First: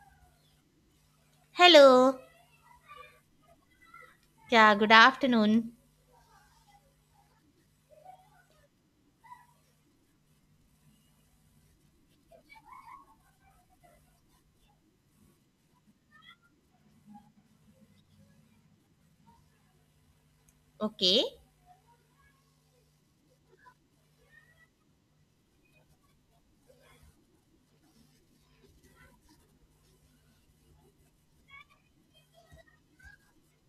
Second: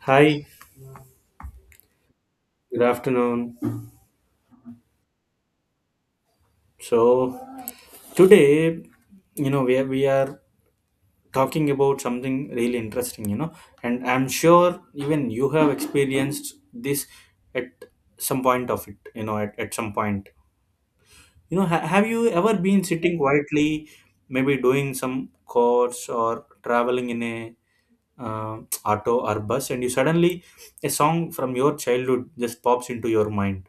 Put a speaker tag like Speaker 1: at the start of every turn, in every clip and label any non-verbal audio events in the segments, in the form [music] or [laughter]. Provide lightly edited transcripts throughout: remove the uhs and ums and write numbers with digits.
Speaker 1: Hi,
Speaker 2: Hello.
Speaker 1: good afternoon.
Speaker 2: Yeah, good afternoon.
Speaker 1: So today, we are talking about something really interesting, and I'm sure even you have experienced this at some point of it, you know, at some point.
Speaker 2: Okay.
Speaker 1: Have you ever been sitting quietly, maybe doing some course or traveling in a uh, auto or bus, and you suddenly a song from your childhood just pops into your mind?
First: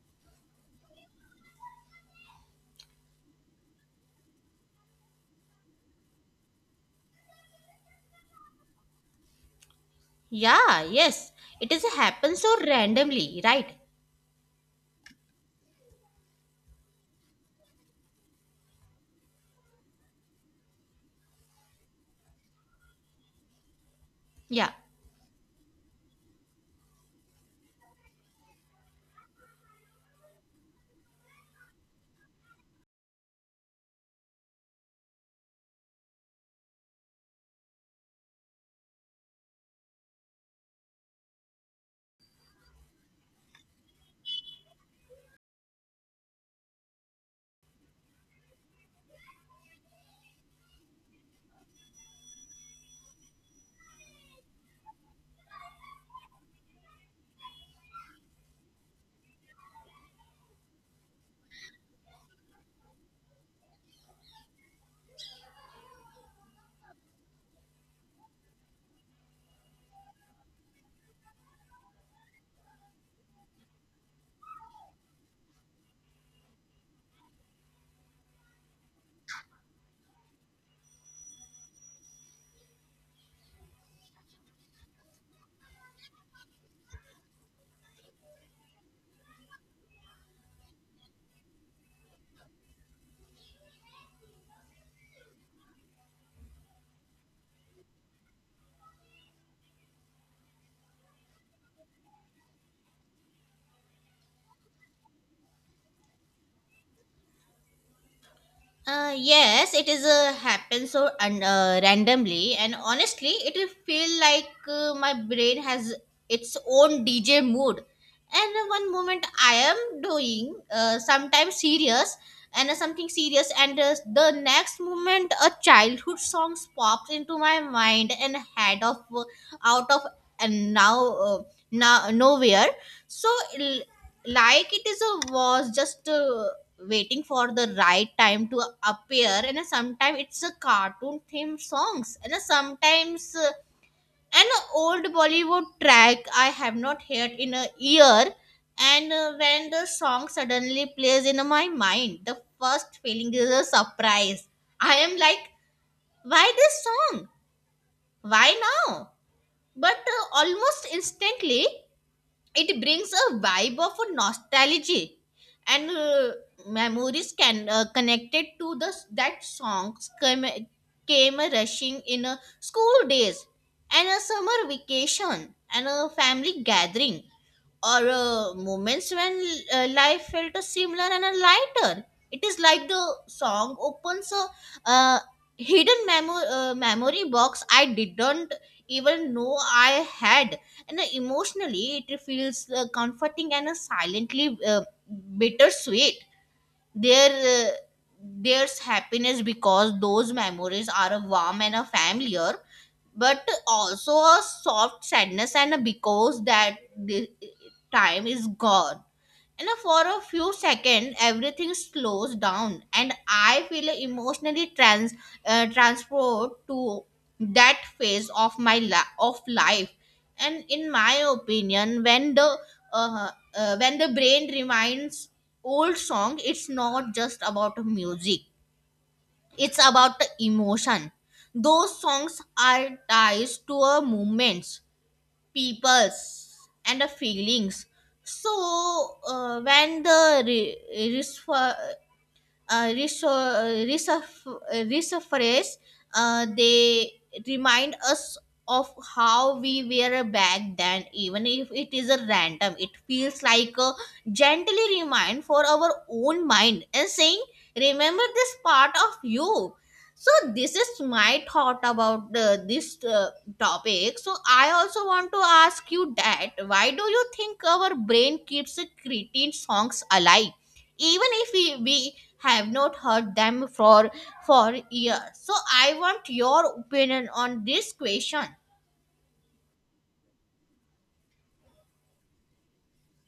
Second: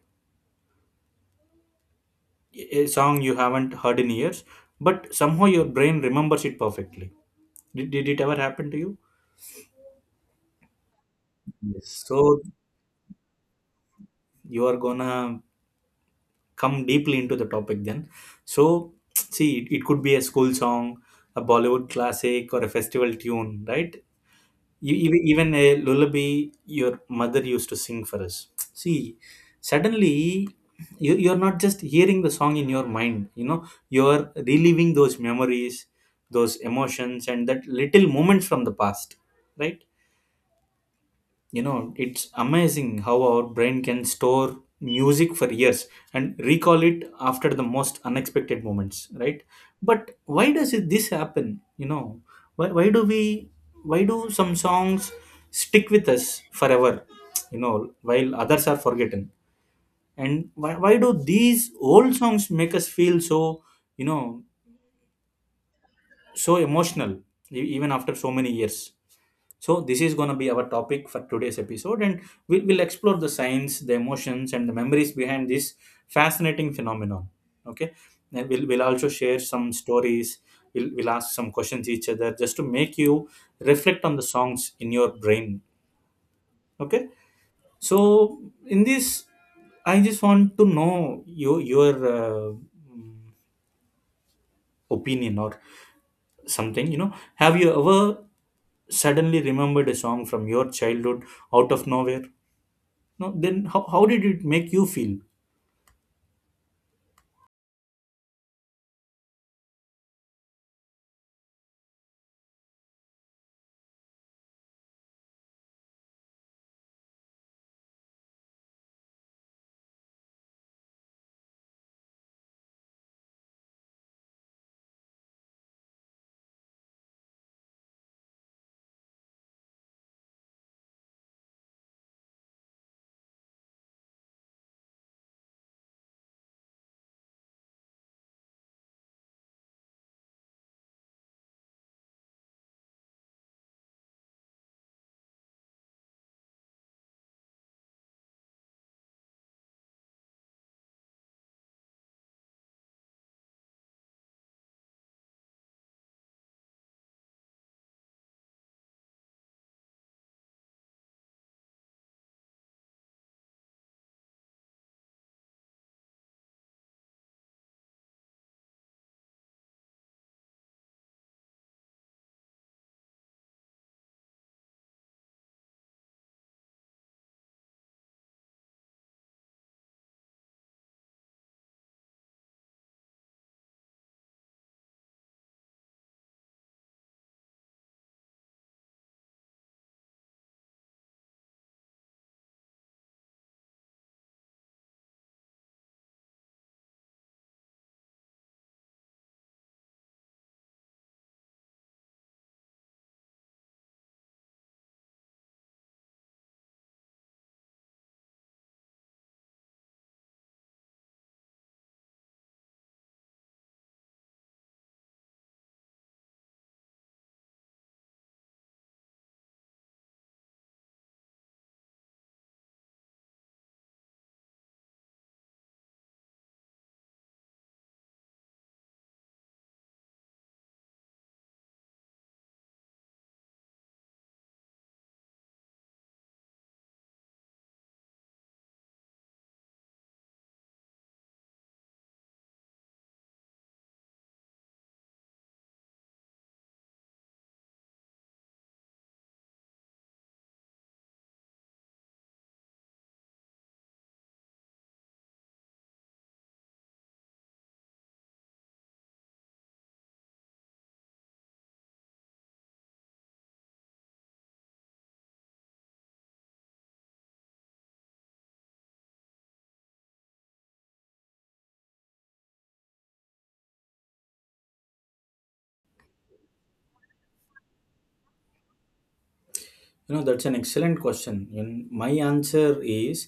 Speaker 1: A song you haven't heard in years, but somehow your brain remembers it perfectly. Did it ever happen to you?
Speaker 2: Yeah, yes. It is
Speaker 1: Yes. So
Speaker 2: happens so randomly, right?
Speaker 1: you are gonna come deeply into the topic then. So [tsk] see, it could be a school song, a Bollywood classic, or a festival tune, right?
Speaker 2: Yeah.
Speaker 1: You, even a lullaby your mother used to sing for us. See, suddenly you're not just hearing the song in your mind, you know, you're reliving those memories, those emotions, and that little moments from the past, right? You know, it's amazing how our brain can store music for years and recall it after the most unexpected moments, right? But why does this happen, you know? Why do we, why do some songs stick with us forever, you know, while others are forgotten? And why do these old songs make us feel so, you know so emotional, even after so many years? So, this is going to be our topic for today's episode, and we will explore the science, the emotions, and the memories behind this fascinating phenomenon. Okay, and we'll also share some stories, we'll ask some questions each other just to make you reflect on the songs in your brain. Okay, so in this, I just want to know your opinion or something, you know, have you ever suddenly remembered a song from your childhood out of nowhere? No, then how did it make you feel?
Speaker 2: Yes, it is happens so and randomly, and honestly, it will feel like my brain has its own DJ mood. And one moment I am doing sometimes serious and something serious, and the next moment a childhood song pops into my mind and head of out of and now nowhere. So l- like it is a was just. Waiting for the right time to appear. And sometimes it's a cartoon themed songs, and sometimes an old Bollywood track I have not heard in a year. And when the song suddenly plays in my mind, the first feeling is a surprise. I am like, why this song, why now? But almost instantly it brings a vibe of a nostalgia. And memories can connected to the that songs came rushing in a school days, and a summer vacation, and a family gathering, or moments when life felt a similar and a lighter. It is like the song opens a uh, hidden memory box I didn't even know I had, and emotionally it feels comforting and silently bittersweet. There, uh, there's happiness because those memories are warm and familiar, but also a soft sadness and because that the time is gone, and for a few seconds everything slows down and I feel emotionally transport to that phase of of life. And in my opinion, uh, when the brain reminds old song, it's not just about music, it's about the emotion. Those songs are ties to a movements, peoples, and the feelings. So when the uh, reso- uh, resurface, they remind us of how we were back then, even if it is a random. It feels like a gently remind for our own mind and saying, "Remember this part of you." So, this is my thought about this topic. So, I also want to ask you that why do you think our brain keeps creating songs alive, even if we have not heard them for years? So I want your opinion on this question.
Speaker 1: You know, that's an excellent question. And my answer is,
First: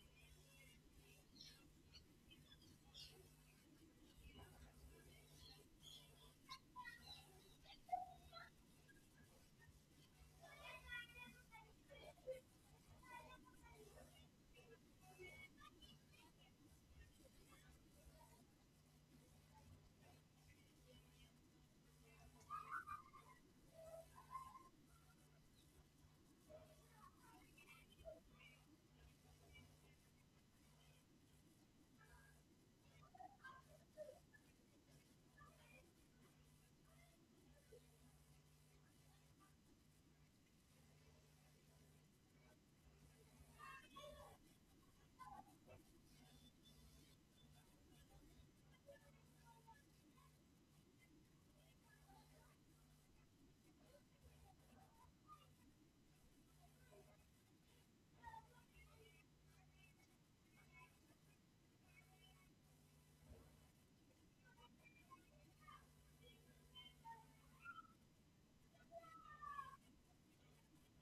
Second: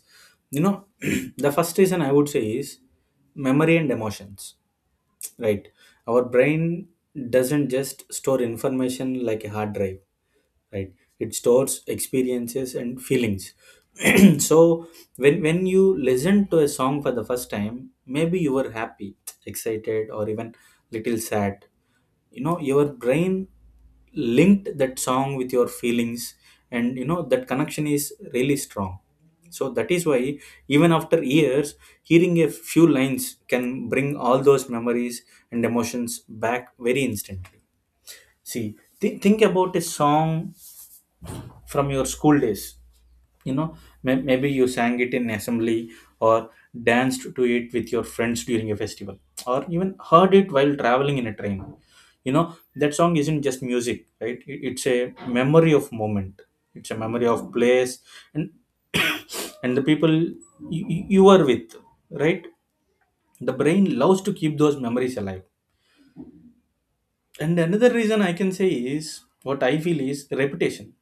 Speaker 1: you know, [clears throat] the first reason I would say is memory and emotions, right? Our brain doesn't just store information like a hard drive, right? It stores experiences and feelings. [clears throat] So when you listen to a song for the first time, maybe you were happy, excited, or even little sad. You know, your brain linked that song with your feelings, and you know, that connection is really strong. So that is why even after years, hearing a few lines can bring all those memories and emotions back very instantly. See, think about a song from your school days. You know, maybe you sang it in assembly, or danced to it with your friends during a festival, or even heard it while traveling in a train. You know, that song isn't just music, right? It's a memory of moment, it's a memory of place, and [coughs] [clears throat] and the people you, you are with, right? The brain loves to keep those memories alive. And another reason I can say is, what I feel is repetition.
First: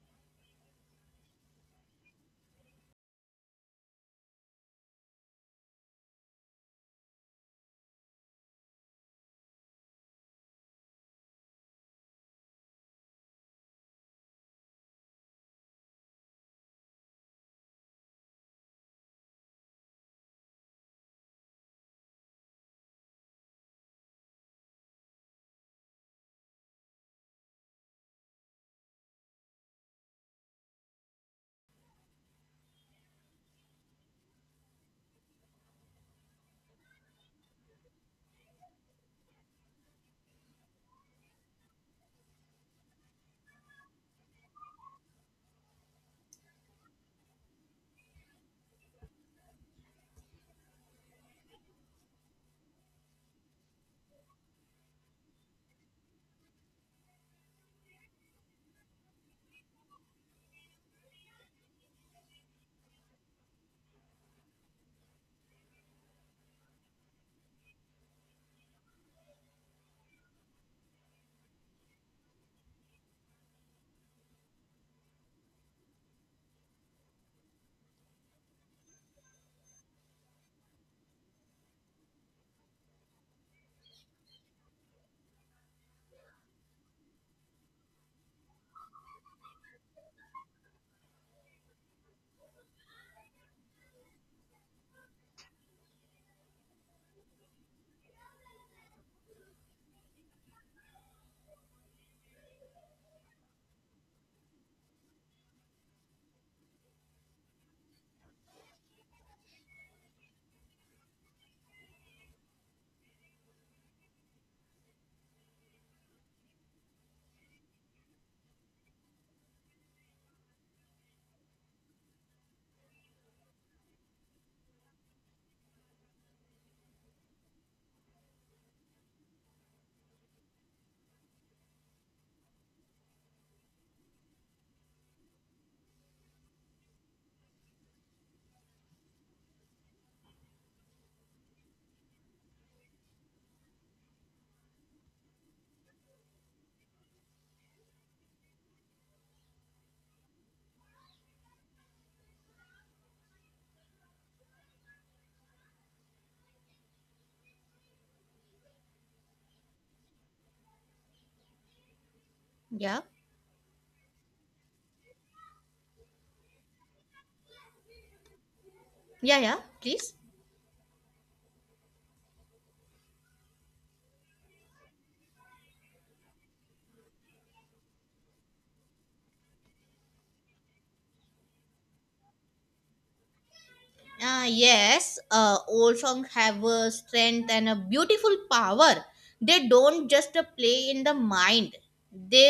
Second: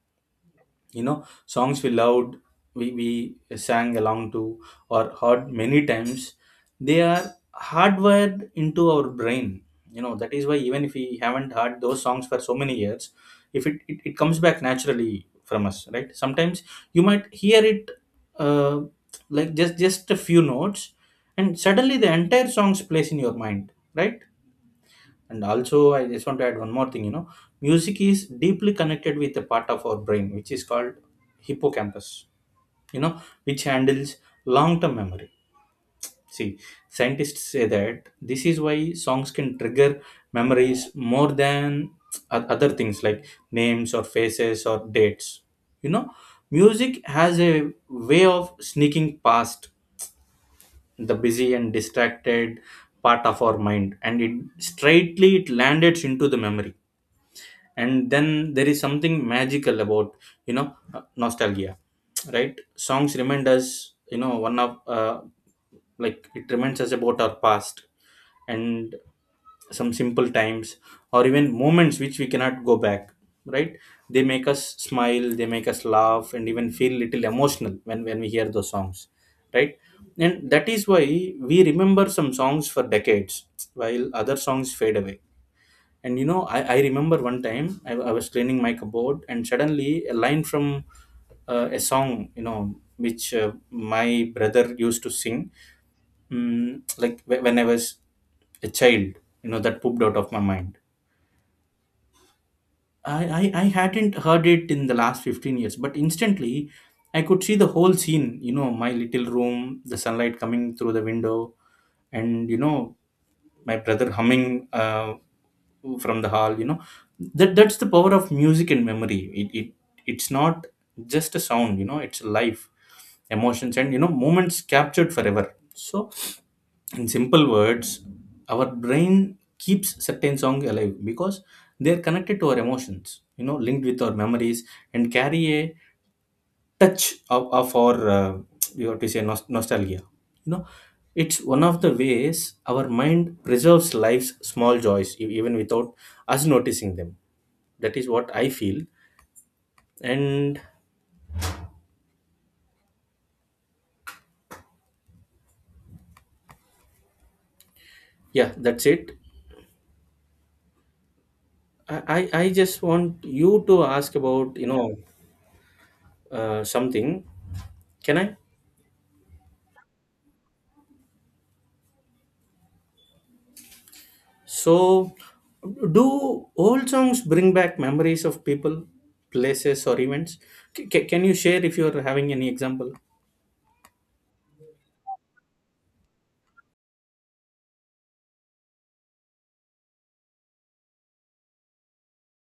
Speaker 1: You know, songs we loved, we sang along to or heard many times, they are hardwired into our brain. You know, that is why even if we haven't heard those songs for so many years, if it comes back naturally from us, right? Sometimes you might hear it, uh, like just a few notes, and suddenly the entire songs plays in your mind, right? And also, I just want to add one more thing. You know, music is deeply connected with a part of our brain which is called hippocampus. You know, which handles long-term memory. See, scientists say that this is why songs can trigger memories more than other things like names or faces or dates. You know, music has a way of sneaking past the busy and distracted part of our mind, and it straightly it landed into the memory. And then there is something magical about, you know, nostalgia, right? Songs remind us, you know, one of like it reminds us about our past and some simple times or even moments which we cannot go back, right? They make us smile, they make us laugh, and even feel little emotional when we hear those songs, right? And that is why we remember some songs for decades while other songs fade away. And you know, I remember one time I was cleaning my cupboard, and suddenly a line from a song, you know, which my brother used to sing, mm, like when I was a child, you know, that pooped out of my mind. I hadn't heard it in the last 15 years, but instantly I could see the whole scene, you know, my little room, the sunlight coming through the window, and, you know, my brother humming from the hall, you know. That's the power of music and memory. It, it's not just a sound, you know, it's life, emotions, and you know, moments captured forever. So in simple words, our brain keeps certain songs alive because they're connected to our emotions, you know, linked with our memories and carry a touch of our you have to say nostalgia, you know. It's one of the ways our mind preserves life's small joys, even without us noticing them. That is what I feel. And yeah, that's it. I just
Speaker 2: Yeah,
Speaker 1: want you to ask about, you know, something, can I?
Speaker 2: yeah, yeah, please.
Speaker 1: So, do old songs bring back memories of people, places, or events? Can you share if you are having any example?
Speaker 2: Yes, old songs have a strength and a beautiful power. They don't just play in the mind, they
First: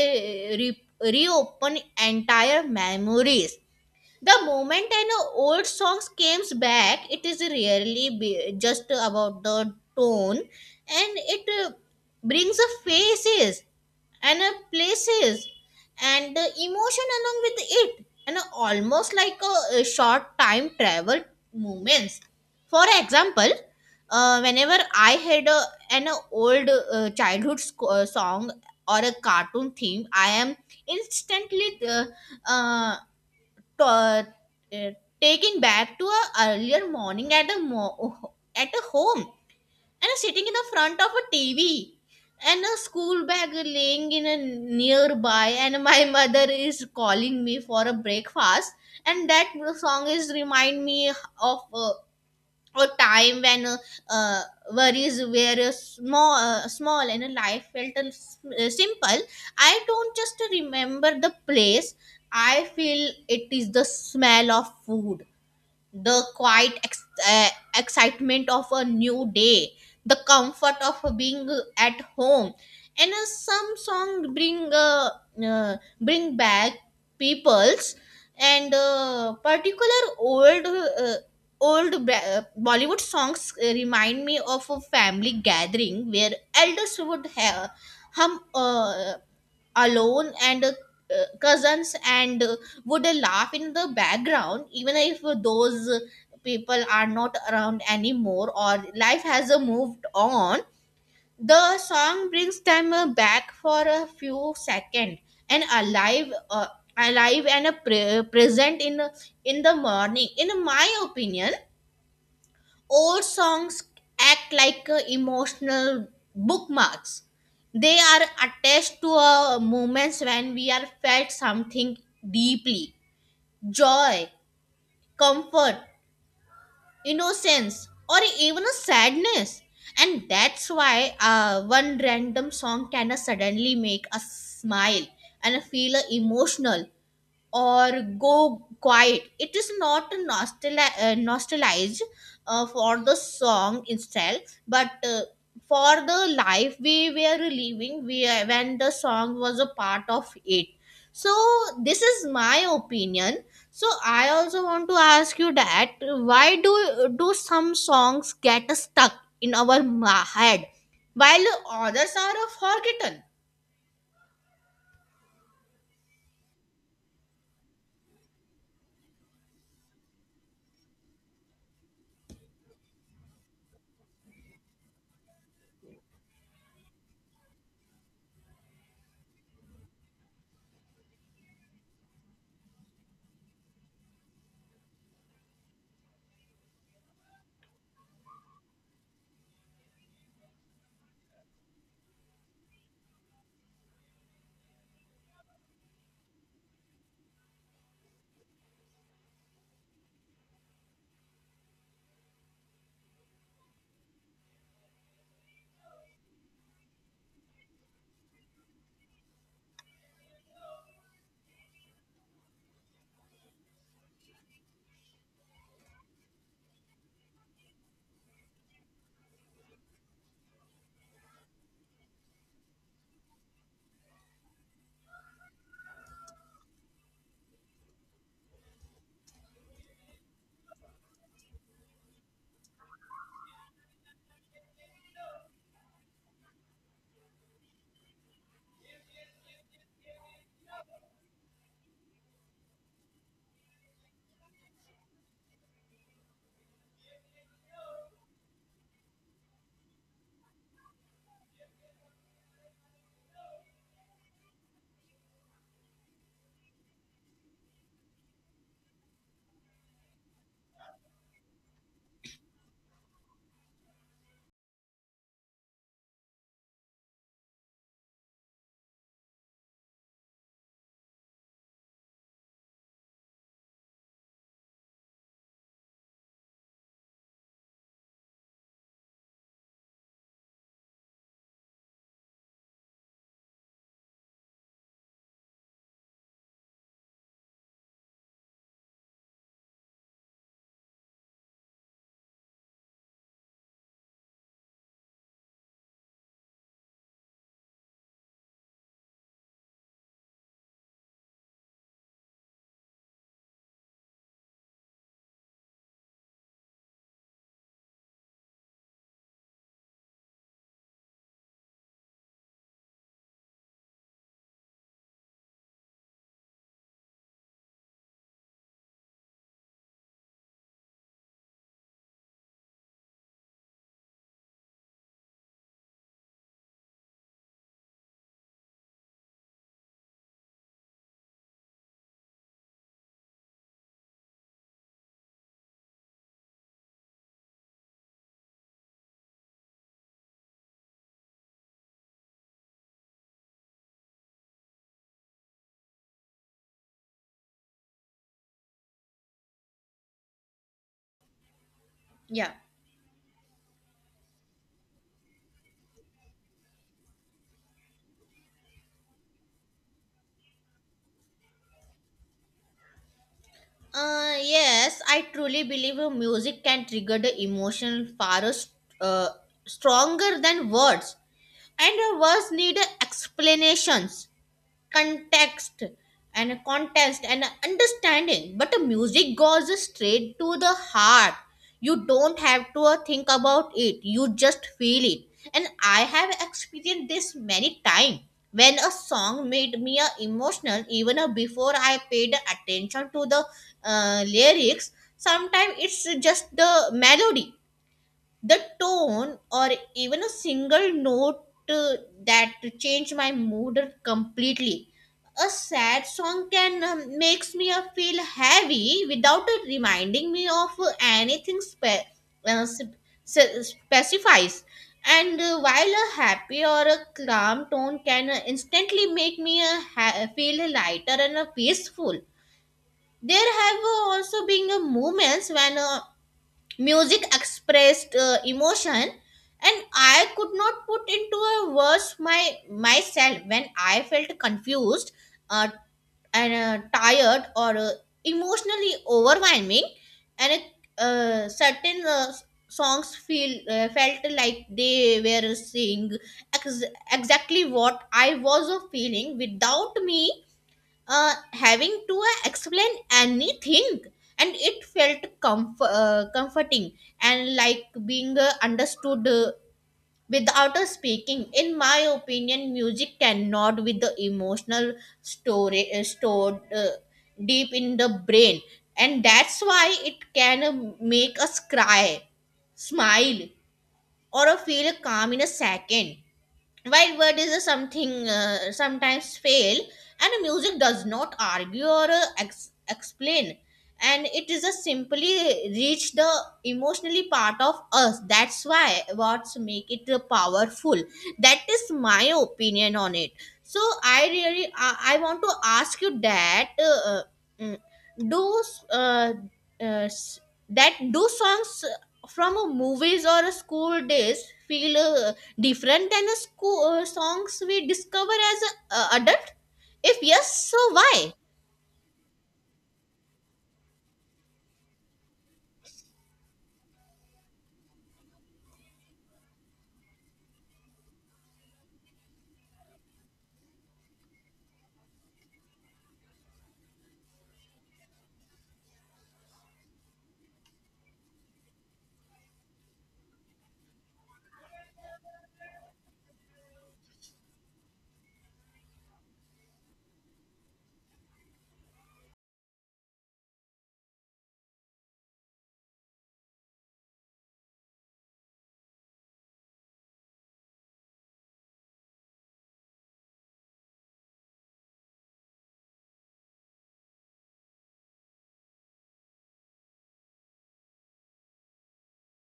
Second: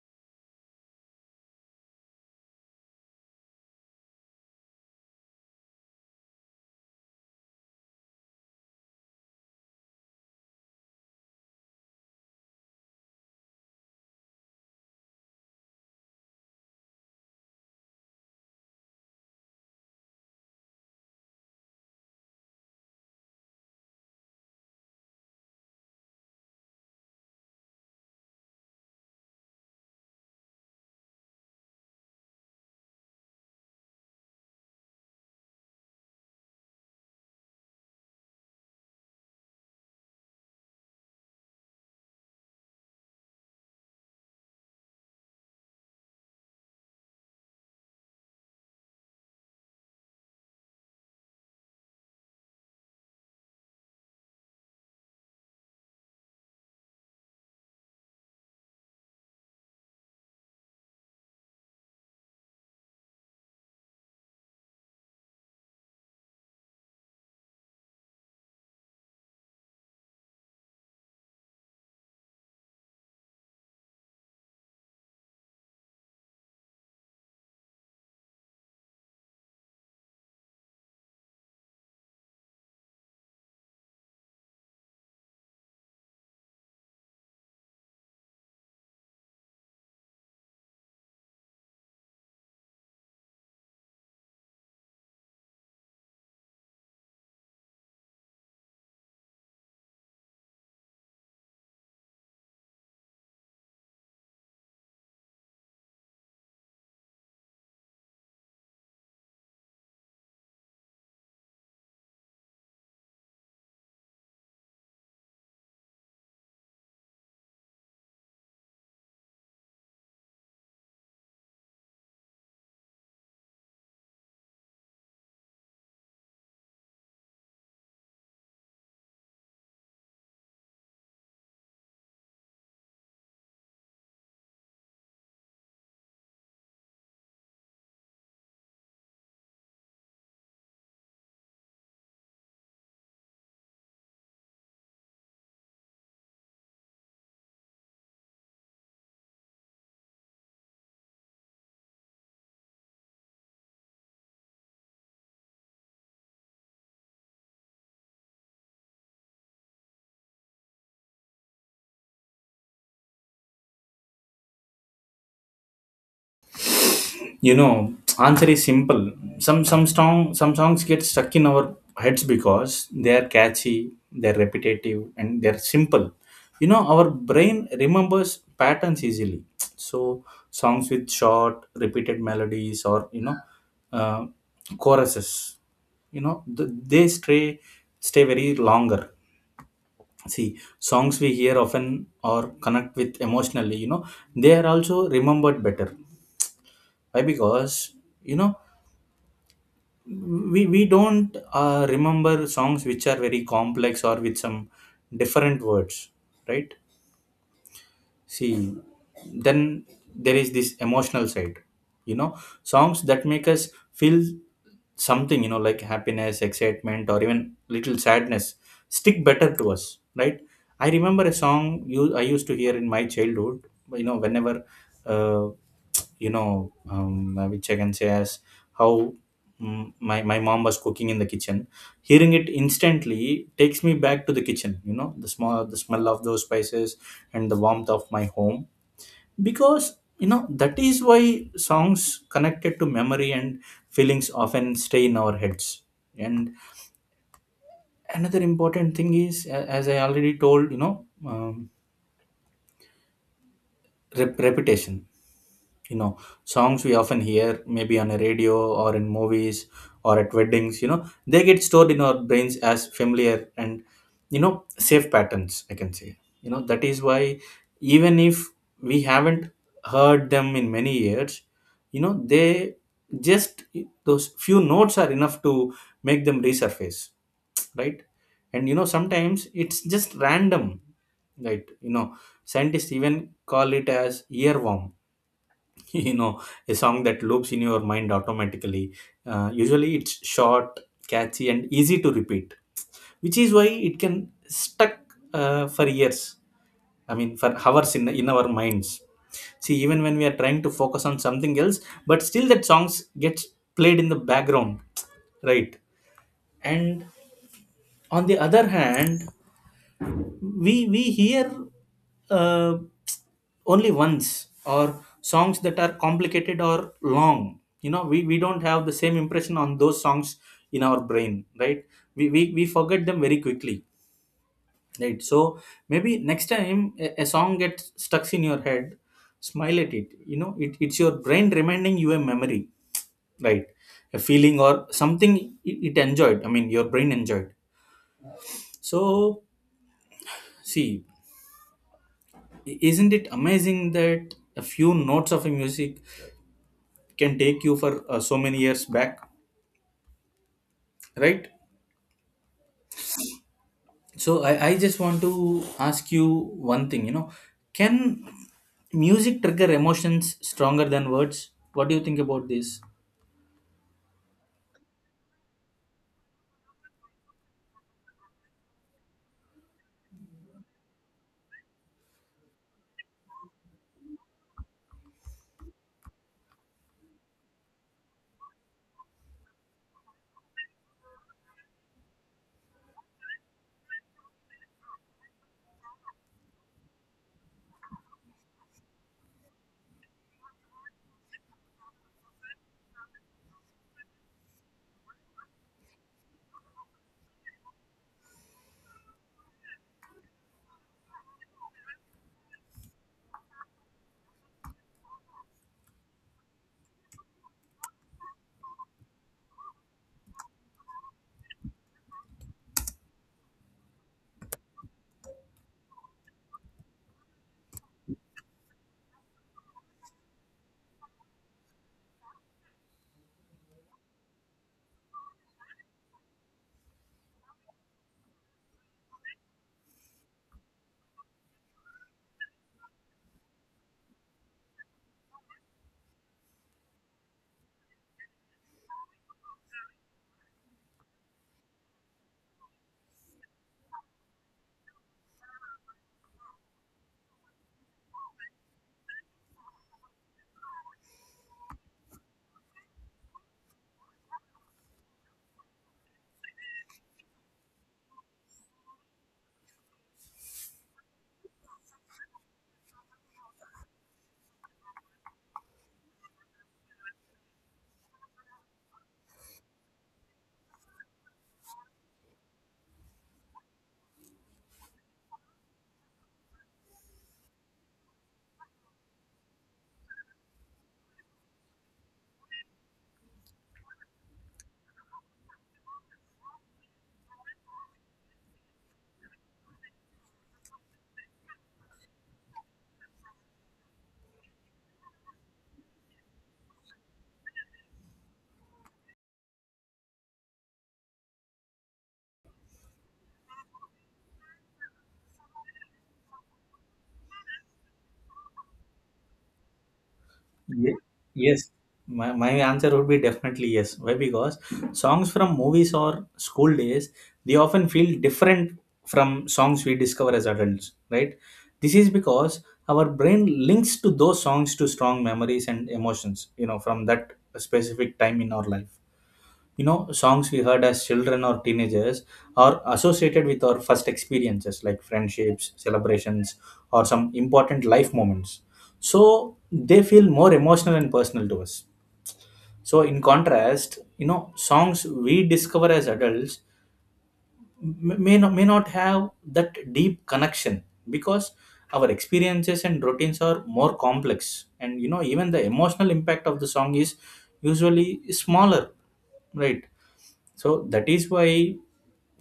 Speaker 2: reopen entire memories. The moment an old song comes back, it is really be, just about the tone, and it brings a faces and places and the emotion along with it, and almost like a short time travel moments. For example, whenever I had an old childhood song or a cartoon theme, I am instantly uh, uh, uh, taken back to a earlier morning at at a home, and sitting in the front of a TV and a school bag laying in a nearby, and my [laughs] mother is calling me for a breakfast. And that song is remind me of a time when uh, worries were small and life felt simple. I don't just remember the place. I feel it is the smell of food, the quiet excitement of a new day, the comfort of being at home, and some song bring bring back peoples and particular old Bollywood songs remind me of a family gathering where elders would have hum alone, and cousins and would laugh in the background, even if those people are not around anymore or life has moved on. The song brings them back for a few seconds, and alive and present in the morning. In my opinion, old songs act like emotional bookmarks. They are attached to moments when we are felt something deeply: joy, comfort, innocence, or even a sadness. And that's why one random song can suddenly make us smile and feel emotional or go quiet. It is not nostalgized for the song itself, but for the life we were living when the song was a part of it. So, this is my opinion. So, I also want to ask you that why do some songs get stuck in our head while others are forgotten?
Speaker 1: You know, answer is simple. Some strong some songs get stuck in our heads because they are catchy, they're repetitive, and they're simple. You know, our brain remembers patterns easily. So songs with short, repeated melodies, or you know, uh, choruses. You know, they stay very longer. See, songs we hear often or connect with emotionally. You know, they are also remembered better. Why? Because you know, we don't remember songs which are very complex or with some different words, right? See, then there is this emotional side, you know, songs that make us feel something, you know, like happiness, excitement, or even little sadness stick better to us, right? I remember a song you I used to hear in my childhood, you know, whenever, uh, you know, which I can say as how, mm, my mom was cooking in the kitchen. Hearing it instantly takes me back to the kitchen, you know, the smell of those spices and the warmth of my home. Because, you know, that is why songs connected to memory and feelings often stay in our heads. And another important thing is, as I already told, you know, reputation, you know, songs we often hear maybe on a radio or in movies or at weddings, you know, they get stored in our brains as familiar and, you know, safe patterns I can say. You know, that is why even if we haven't heard them in many years, you know, they just those few notes are enough to make them resurface, right? And you know, sometimes it's just random, right? You know, scientists even call it as earworm [laughs] you know, a song that loops in your mind automatically. Usually it's short, catchy and easy to repeat, which is why it can stuck for years, I mean for hours in our minds. See, even when we are trying to focus on something else, but still that songs gets played in the background, right? And on the other hand, we hear uh, only once or songs that are complicated or long, you know, we don't have the same impression on those songs in our brain, right? We forget them very quickly, right? So maybe next time a song gets stuck in your head, smile at it, you know, it's your brain reminding you a memory, right? A feeling or something it enjoyed, I mean your brain enjoyed. So see, isn't it amazing that a few notes of a music can take you for so many years back, right?
Speaker 2: Yeah.
Speaker 1: So I just want to ask you one thing, you know, can music trigger emotions stronger than words? What do you think about this?
Speaker 2: Yes, I truly believe music can trigger the emotion far uh, stronger than words, and words need explanations, context, and a context, and a understanding, but the music goes straight to the heart. You don't have to think about it, you just feel it. And I have experienced this many times when a song made me emotional, even before I paid attention to the lyrics. Sometimes it's just the melody, the tone, or even a single note uh, that change my mood completely. A sad song can makes me feel heavy without reminding me of anything uh, sp- specifies. And while a happy or a calm tone can instantly make me feel lighter and peaceful. There have also been moments when music expressed emotion, and I could not put into a words my myself when I felt confused, uh, and tired or emotionally overwhelming. And certain songs feel felt like they were saying ex- exactly what I was feeling without me having to explain anything. And it felt comforting, and like being understood without a speaking. In my opinion, music cannot with the emotional story stored deep in the brain. And that's why it can make us cry, smile, or feel calm in a second, while word is a something sometimes fail. And music does not argue or explain, and it is a simply reach the emotionally part of us, that's why what's make it powerful. That is my opinion on it. So I really I want to ask you that mm, do uh, uh, s- do songs from movies or school days feel different than the school songs we discover as a adult. If yes, so
Speaker 1: Ye-
Speaker 2: why?
Speaker 1: Yes, my answer would be definitely yes. Why? Because songs from movies or school days, they often feel different from songs we discover as adults, right? This is because our brain links to those songs to strong memories and emotions, you know, from that specific time in our life. You know, songs we heard as children or teenagers are associated with our first experiences like friendships, celebrations, or some important life moments, so they feel more emotional and personal to us. So in contrast, you know, songs we discover as adults may not have that deep connection, because our experiences and routines are more complex, and, you know, even the emotional impact of the song is usually smaller, right? So that is why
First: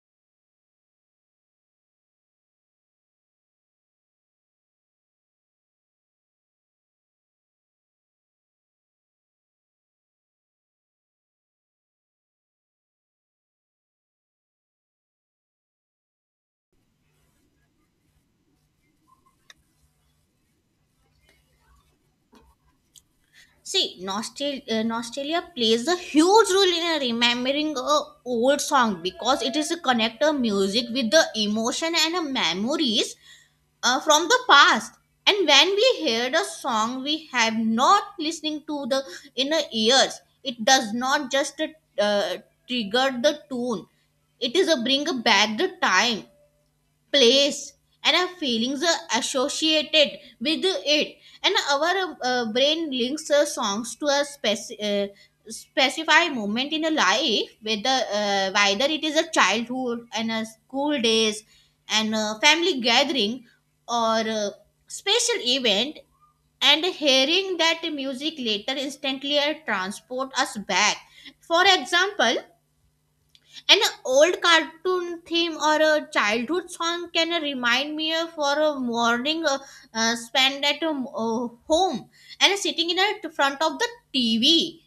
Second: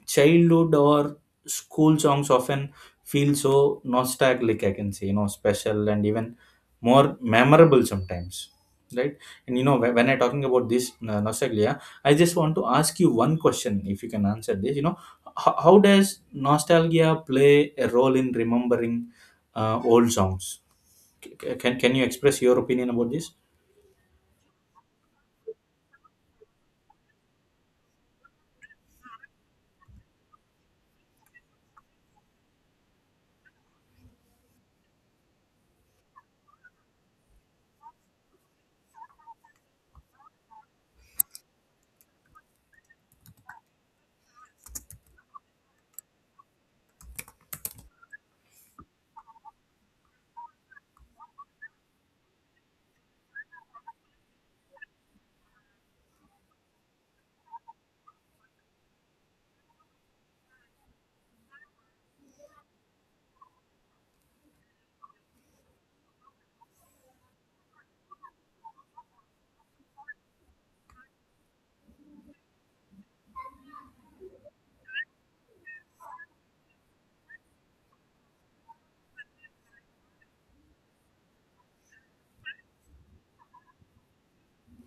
Speaker 1: childhood or school songs often feel so nostalgic, I can say, you know, special and even more memorable sometimes. Right. And, you know, when I talking about this nostalgia, I just want to ask you one question if you can answer this. You know, how does nostalgia play a role in remembering old songs? Can you express your opinion about this?
Speaker 2: See, nostalgia plays a huge role in remembering a old song, because it is a connector music with the emotion and memories from the past. And when we hear the song we have not listening to the inner ears, it does not just uh, trigger the tune, it is a bring back the time, place, and our feelings are associated with it. And our brain links songs to a specified moment in a life, whether it is a childhood and a school days and a family gathering or a special event. And hearing that music later instantly transport us back. For example, and an old cartoon theme or a childhood song can remind me of for a morning spent at home, and sitting in a front of the TV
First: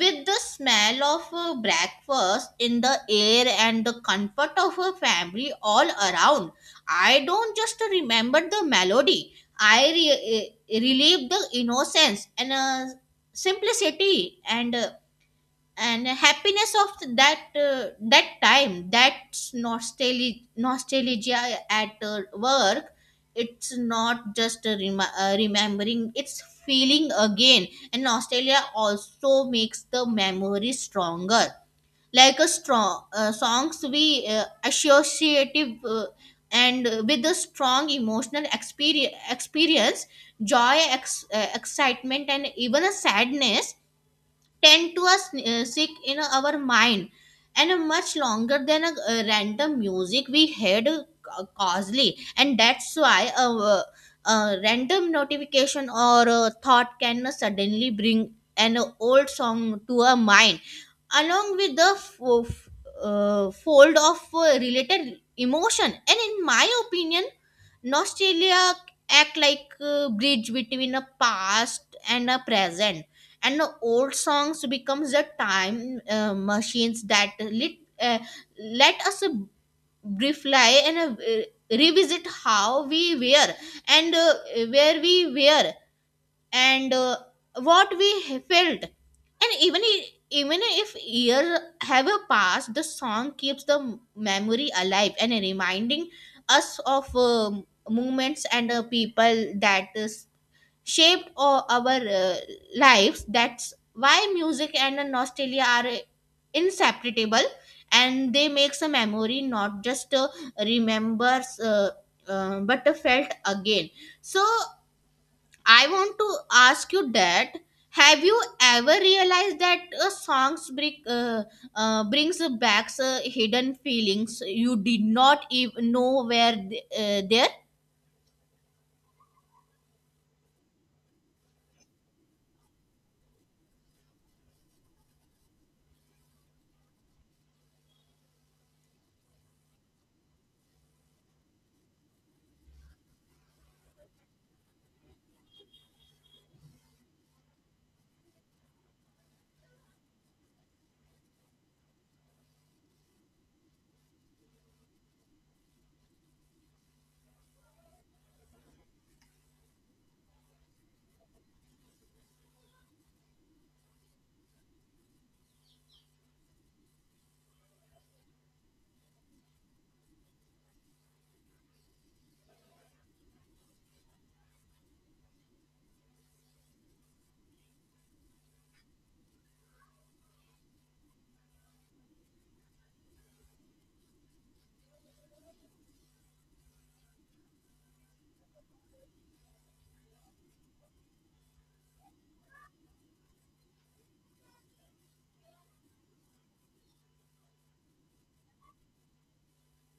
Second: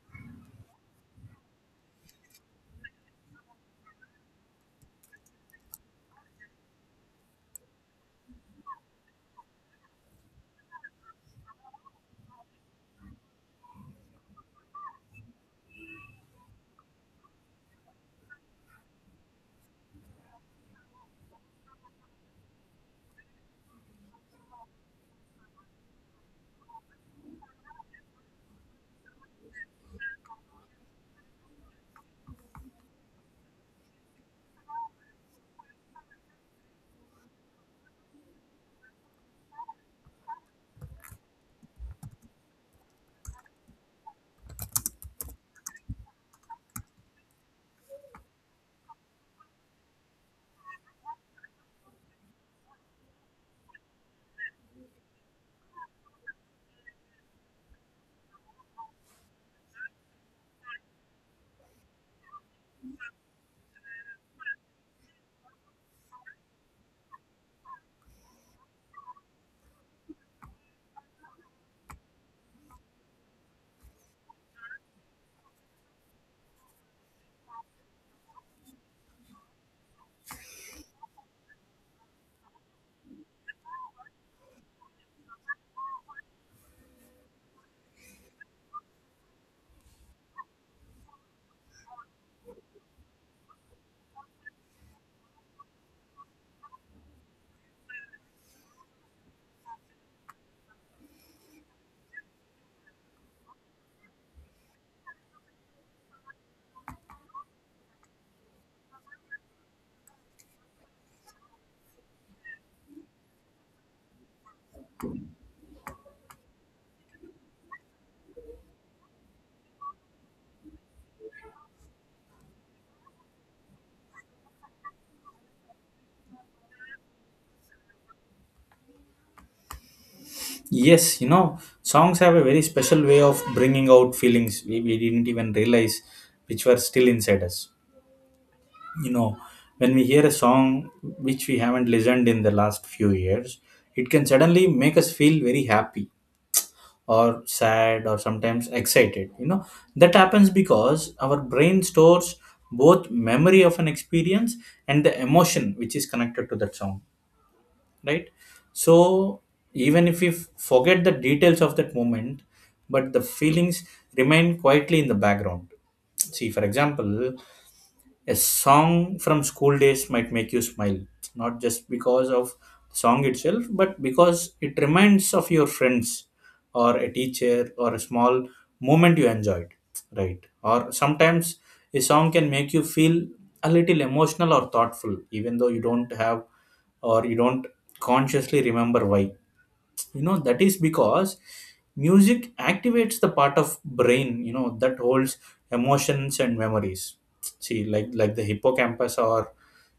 Speaker 2: with the smell of breakfast in the air and the comfort of a family all around. I don't just remember the melody. I relive the innocence and simplicity and happiness of that time. That's nostalgia at work. It's not just a remembering, it's feeling again. And nostalgia also makes the memory stronger, like a strong songs we associative and with a strong emotional experience, joy, excitement, and even a sadness, tend to us sick in our mind and much longer than a random music we heard causally. And that's why random notification or a thought can suddenly bring an old song to our mind, along with the fold of related emotion. And in my opinion, nostalgia act like a bridge between a past and a present, and the old songs becomes the time machines that uh, let us briefly and revisit how we were and where we were and what we felt. And even if years have passed, the song keeps the memory alive and reminding us of moments and people that is shaped our lives. That's why music and nostalgia are inseparable, and they makes a memory not just remembers, but felt again. So I want to ask you that, have you ever realized that songs brings back hidden feelings you did not even know were there?
Speaker 1: Yes, you know, songs have a very special way of bringing out feelings we didn't even realize which were still inside us. You know, when we hear a song which we haven't listened in the last few years, it can suddenly make us feel very happy or sad or sometimes excited. You know, that happens because our brain stores both memory of an experience and the emotion which is connected to that song, right? So even if we forget the details of that moment, but the feelings remain quietly in the background. See, for example, a song from school days might make you smile, not just because of the song itself, but because it reminds of your friends or a teacher or a small moment you enjoyed, right? Or sometimes a song can make you feel a little emotional or thoughtful, even though you don't have, or you don't consciously remember why. You know, that is because music activates the part of brain, you know, that holds emotions and memories. See, like the hippocampus, or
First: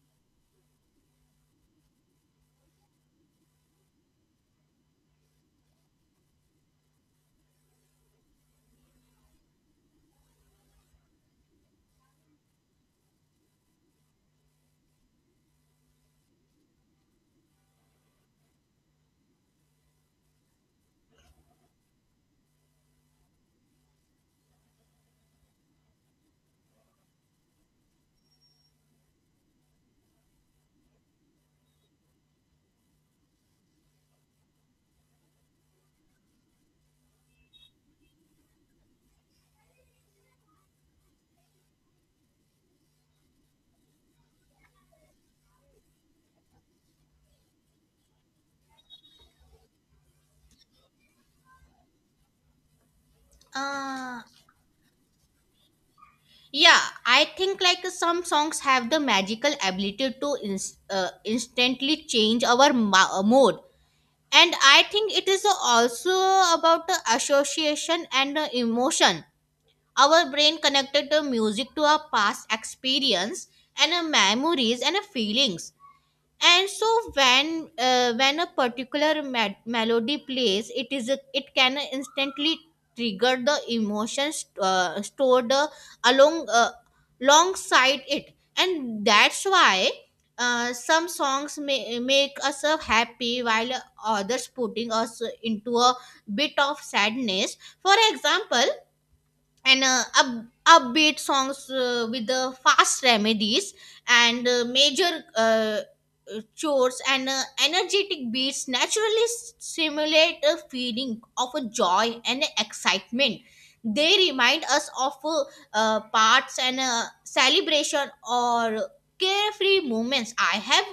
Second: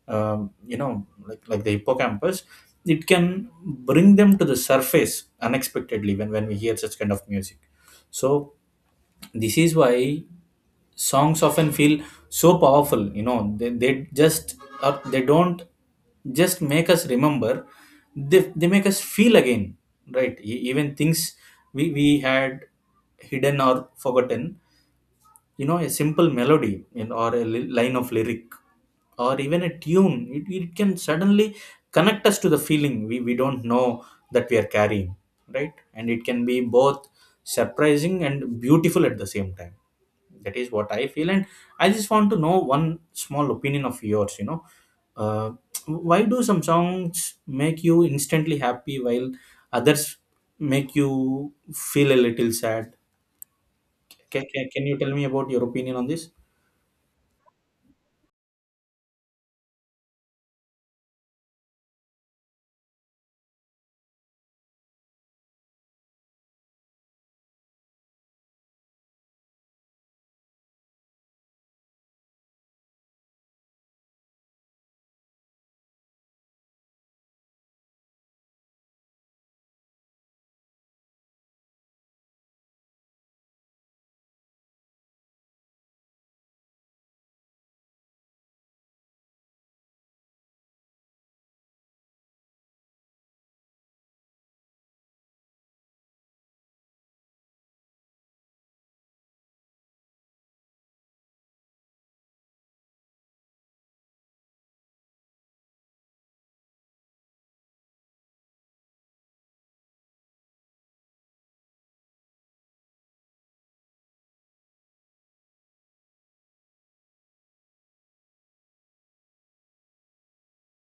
Speaker 1: you know, like the hippocampus, it can bring them to the surface unexpectedly when we hear such kind of music. So this is why songs often feel so powerful. You know, they just, or they don't just make us remember, they make us feel again, right? Even things we had hidden or forgotten, you know, a simple melody, you know, or a line of lyric or even a tune, it can suddenly connect us to the feeling we don't know that we are carrying, right? And it can be both surprising and beautiful at the same time. That is what I feel. And I just want to know one small opinion of yours, you know, uh, why do some songs make you instantly happy while others make you feel a little sad?
Speaker 2: Uh,
Speaker 1: Can you tell me about your opinion on this?
Speaker 2: yeah, I think like some songs have the magical ability to instantly change our mood. And I think it is also about the association and the emotion. Our brain connected the music to our past experience and our memories and our feelings. And so when a particular melody plays, it can instantly trigger the emotions stored along uh, alongside it, and that's why some songs may make us happy while others putting us into a bit of sadness. For example, and upbeat songs with the fast remedies and major chores and energetic beats naturally simulate a feeling of a joy and excitement. They remind us of parts and celebration or carefree moments. I have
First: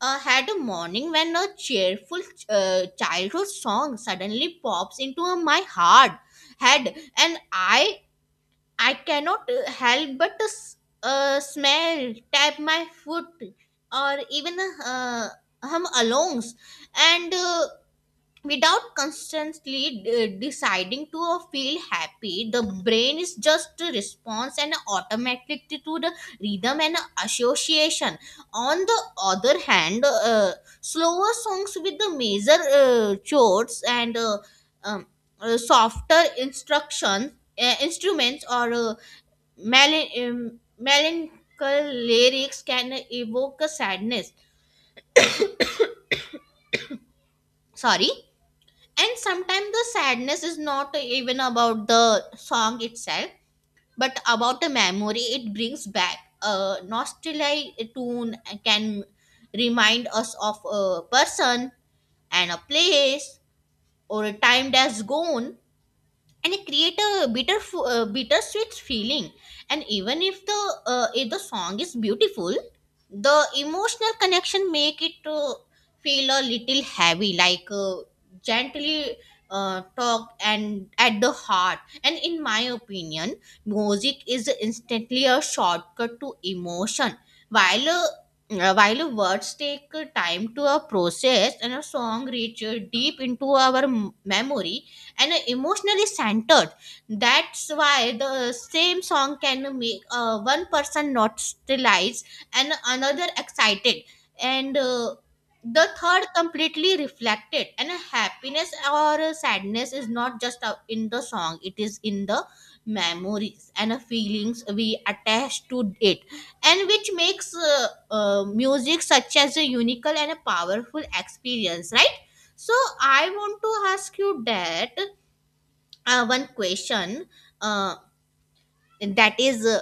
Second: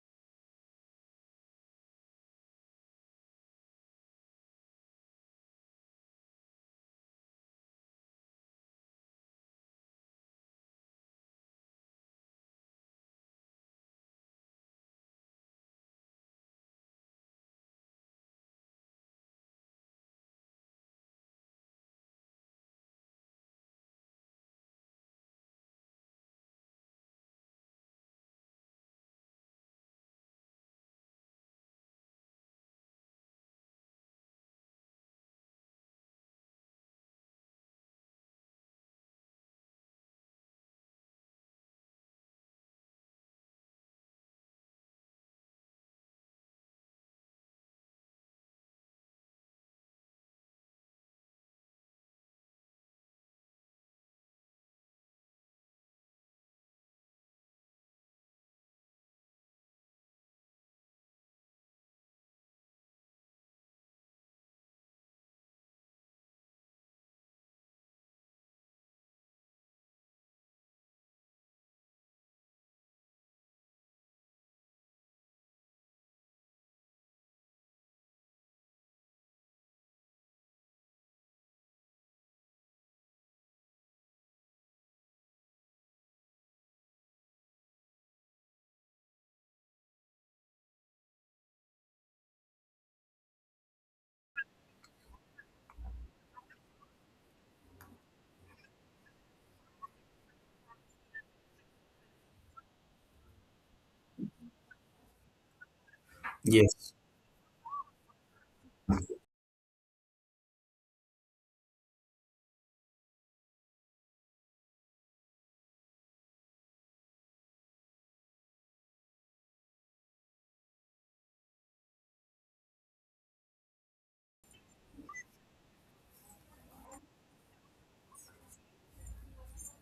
Speaker 2: had a morning when a cheerful childhood song suddenly pops into my heart head, and I cannot help but to smell, tap my foot, or even uh, hum alongs, and without constantly deciding to feel happy, the brain is just a response and automatically to the rhythm and association. On the other hand, slower songs with the major chords and um, softer instruction instruments or Melan- um, melancholy lyrics can evoke a sadness. Sorry. And sometimes the sadness is not even about the song itself, but about a memory it brings back. A nostalgic tune can remind us of a person and a place or a time that's gone, and it create a bittersweet feeling. And even if the song is beautiful, the emotional connection make it feel a little heavy like gently talk and at the heart. And in my opinion, music is instantly a shortcut to emotion, while uh, while words take time to process, and a song reaches deep into our memory and emotionally centered. That's why the same song can make one person nostalgic and another excited and the third
Speaker 1: Yes.
Speaker 2: completely reflected, and happiness or sadness is not just in the song, it is in the memories and feelings we attach to it, and which makes music such as a unique and a powerful experience, right? So I want to ask you that one question, uh, that is,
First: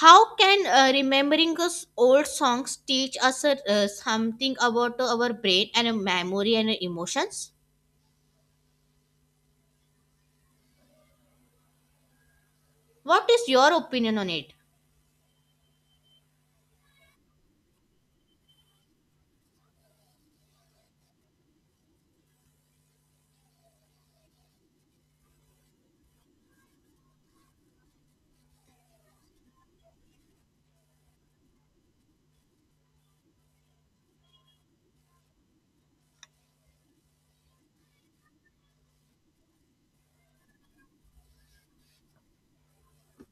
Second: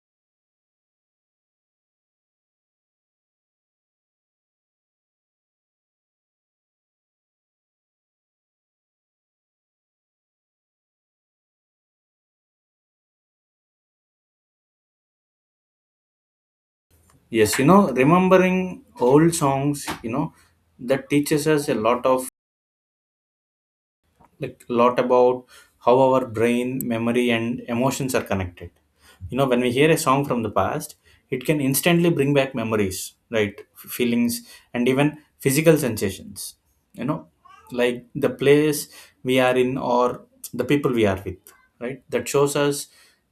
Speaker 2: how can remembering us old songs teach us something about our brain and memory and emotions? What is your opinion on it?
Speaker 1: Yes, you know, remembering old songs, you know, that teaches us a lot of, like a lot about how our brain, memory, and emotions are connected. You know, when we hear a song from the past, it can instantly bring back memories, right? Feelings and even physical sensations, you know, like the place we are in, or the people we are with, right? That shows us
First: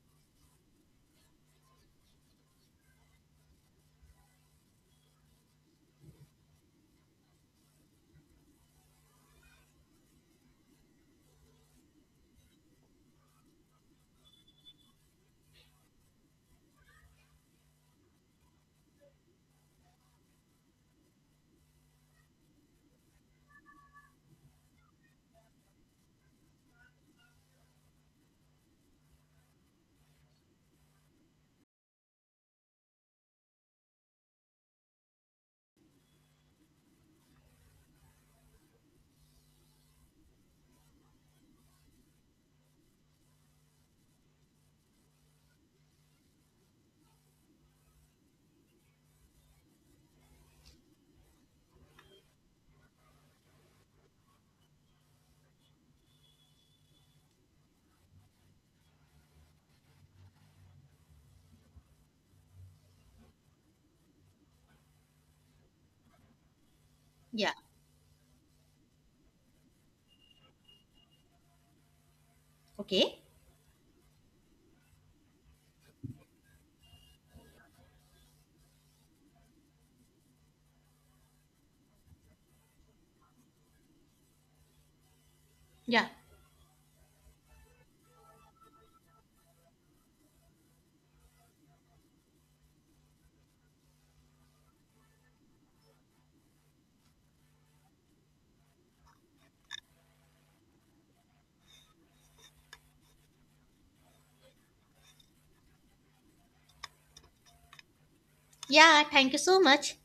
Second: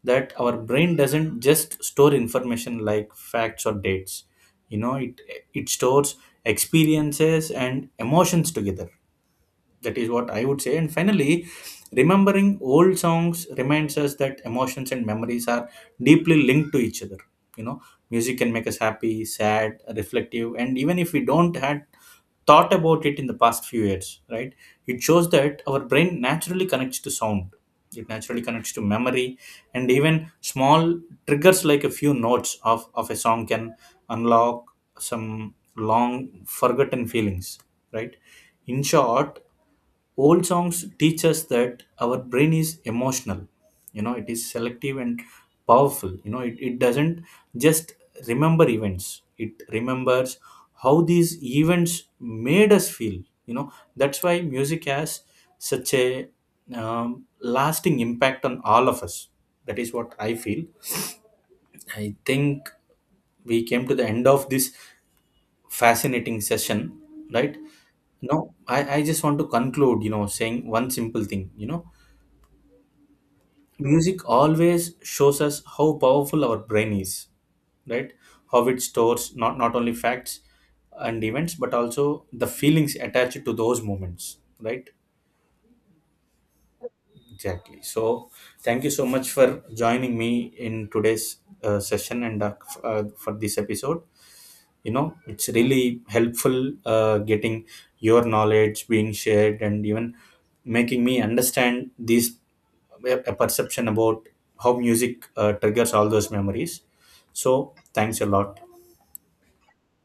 Speaker 1: that our brain doesn't just store information like facts or dates. You know, it stores experiences and emotions together. That is what I would say. And finally, remembering old songs reminds us that emotions and memories are deeply linked to each other. You know, music can make us happy, sad, reflective, and even if we don't had thought about it in the past few years, right? It shows that our brain naturally connects to sound. It naturally connects to memory, and even small triggers like a few notes of a song can unlock some long forgotten feelings, right? In short, old songs teach us that our brain is emotional, you know, it is selective and powerful. You know, it doesn't just remember events, it remembers how these events made us feel. You know, that's why music has such a lasting impact on all of us. That is what I feel. I think we came to the end of this fascinating session,
Speaker 2: Yeah.
Speaker 1: right? Now I just want to conclude, you know, saying one simple thing, you know,
Speaker 2: Okay.
Speaker 1: music always shows us how powerful our brain is, right? How it stores not only facts and events, but also the feelings attached to those moments, right?
Speaker 2: Yeah,
Speaker 1: Exactly. So thank you so much for joining me in today's session and for this episode. You know, it's really helpful getting your knowledge being shared and even making me understand these a perception about how music triggers all those memories. So thanks a lot.
Speaker 2: yeah, thank you so much.